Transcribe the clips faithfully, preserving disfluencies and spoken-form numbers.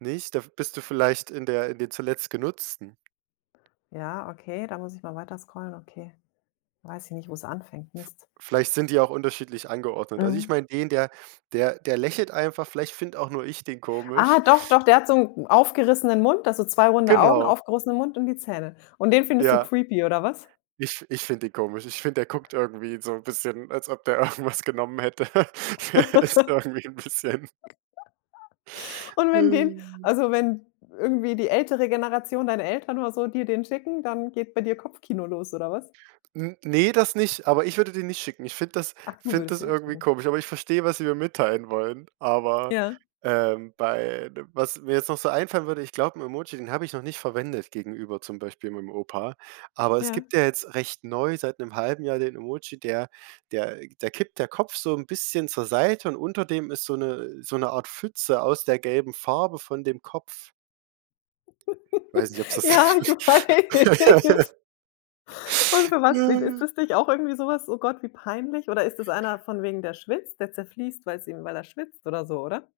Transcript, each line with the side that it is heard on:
right: Nicht? Da v bist du vielleicht in der in den zuletzt Genutzten.
left: Ja, okay, da muss ich mal weiter scrollen, okay. Weiß ich nicht, wo's anfängt,
right: V
left: Mist.
right: vielleicht sind die auch unterschiedlich angeordnet. Also ich
left: Mhm.
right: meine den, der der der lächelt einfach, vielleicht finde auch nur ich den
left: Ah,
right: komisch.
left: doch, doch, der hat so 'n 'n aufgerissenen Mund, also, zwei runde Augen,
right: Genau.
left: aufgerissenen Mund und die Zähne. Und den findest du
right: Ja.
left: creepy oder was?
right: Ich f ich finde den komisch. Ich finde, der guckt irgendwie so 'n bisschen, als ob der irgendwas genommen hätte. Der ist irgendwie 'n bisschen
left: Und wenn den also, wenn irgendwie die ältere Generation, deine Eltern oder so, dir den schicken, dann geht bei dir Kopfkino los oder was?
right: N ne, das nicht, aber ich würde den nicht schicken. Ich finde das
left: Ach du
right: finde
left: würdest
right: das
left: den nicht
right: irgendwie
left: schicken.
right: komisch, aber ich verstehe, was sie mir mitteilen wollen, aber,
left: Ja.
right: ähm, bei d was mir jetzt noch so einfallen würde, ich glaube, 'n Emoji, den habe ich noch nicht verwendet gegenüber zum Beispiel meinem Opa, aber es
left: Ja.
right: gibt ja jetzt recht neu seit 'nem halben Jahr den Emoji, der der da kippt der Kopf so 'n bisschen zur Seite und unter dem ist so 'ne so 'ne Art Pfütze aus der gelben Farbe von dem Kopf. Weiß nicht, ob's
left: Ja, ich
right: das
left: weiß. Und für was steht ist das nicht auch irgendwie so was: „Oh Gott, wie peinlich?“ Oder ist das einer von wegen, der schwitzt, der zerfließt, weil's ihm weil er schwitzt oder so, oder?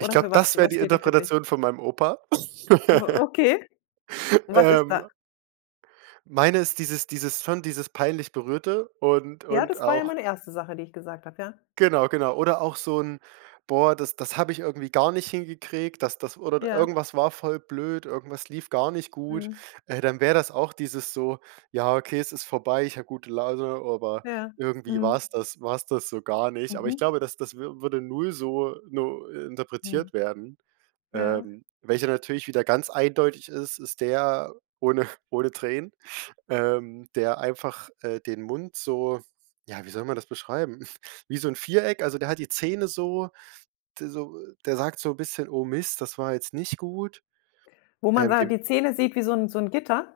right: Ich glaube,
left: für was
right: das wäre
left: was
right: die
left: steht der für dich?
right: Interpretation von meinem Opa.
left: O okay. Was ist da?
right: Ähm Meine ist dieses dieses son dieses peinlich Berührte und
left: Ja,
right: und
left: das war ja
right: auch
left: meine erste Sache, die ich gesagt habe, ja.
right: genau, genau. Oder auch so 'n: „Boah das das habe ich irgendwie gar nicht hin gekriegt. Das das oder
left: Ja.
right: irgendwas war voll blöd, irgendwas lief gar nicht gut.“
left: Mhm.
right: Äh dann wäre das auch dieses so: „Ja okay, es ist vorbei. Ich habe gute Laune, aber
left: Ja,
right: irgendwie
left: mhm.
right: war's das war 's das so gar nicht.“ Aber ich
left: Mhm.
right: glaube, das das wür würde null so no
left: Mhm.
right: interpretiert werden.
left: Ja.
right: Ähm, welcher natürlich wieder ganz eindeutig ist, ist der ohne ohne Tränen, ähm, der einfach, äh, den Mund so, ja, wie soll man das beschreiben, wie so 'n Viereck also der hat die Zähne so d so der sagt so 'n bisschen: „Oh Mist, das war jetzt nicht gut.“
left: Wo man
right: Ähm,
left: da
right: dem
left: die Zähne sieht wie so 'n so 'n Gitter?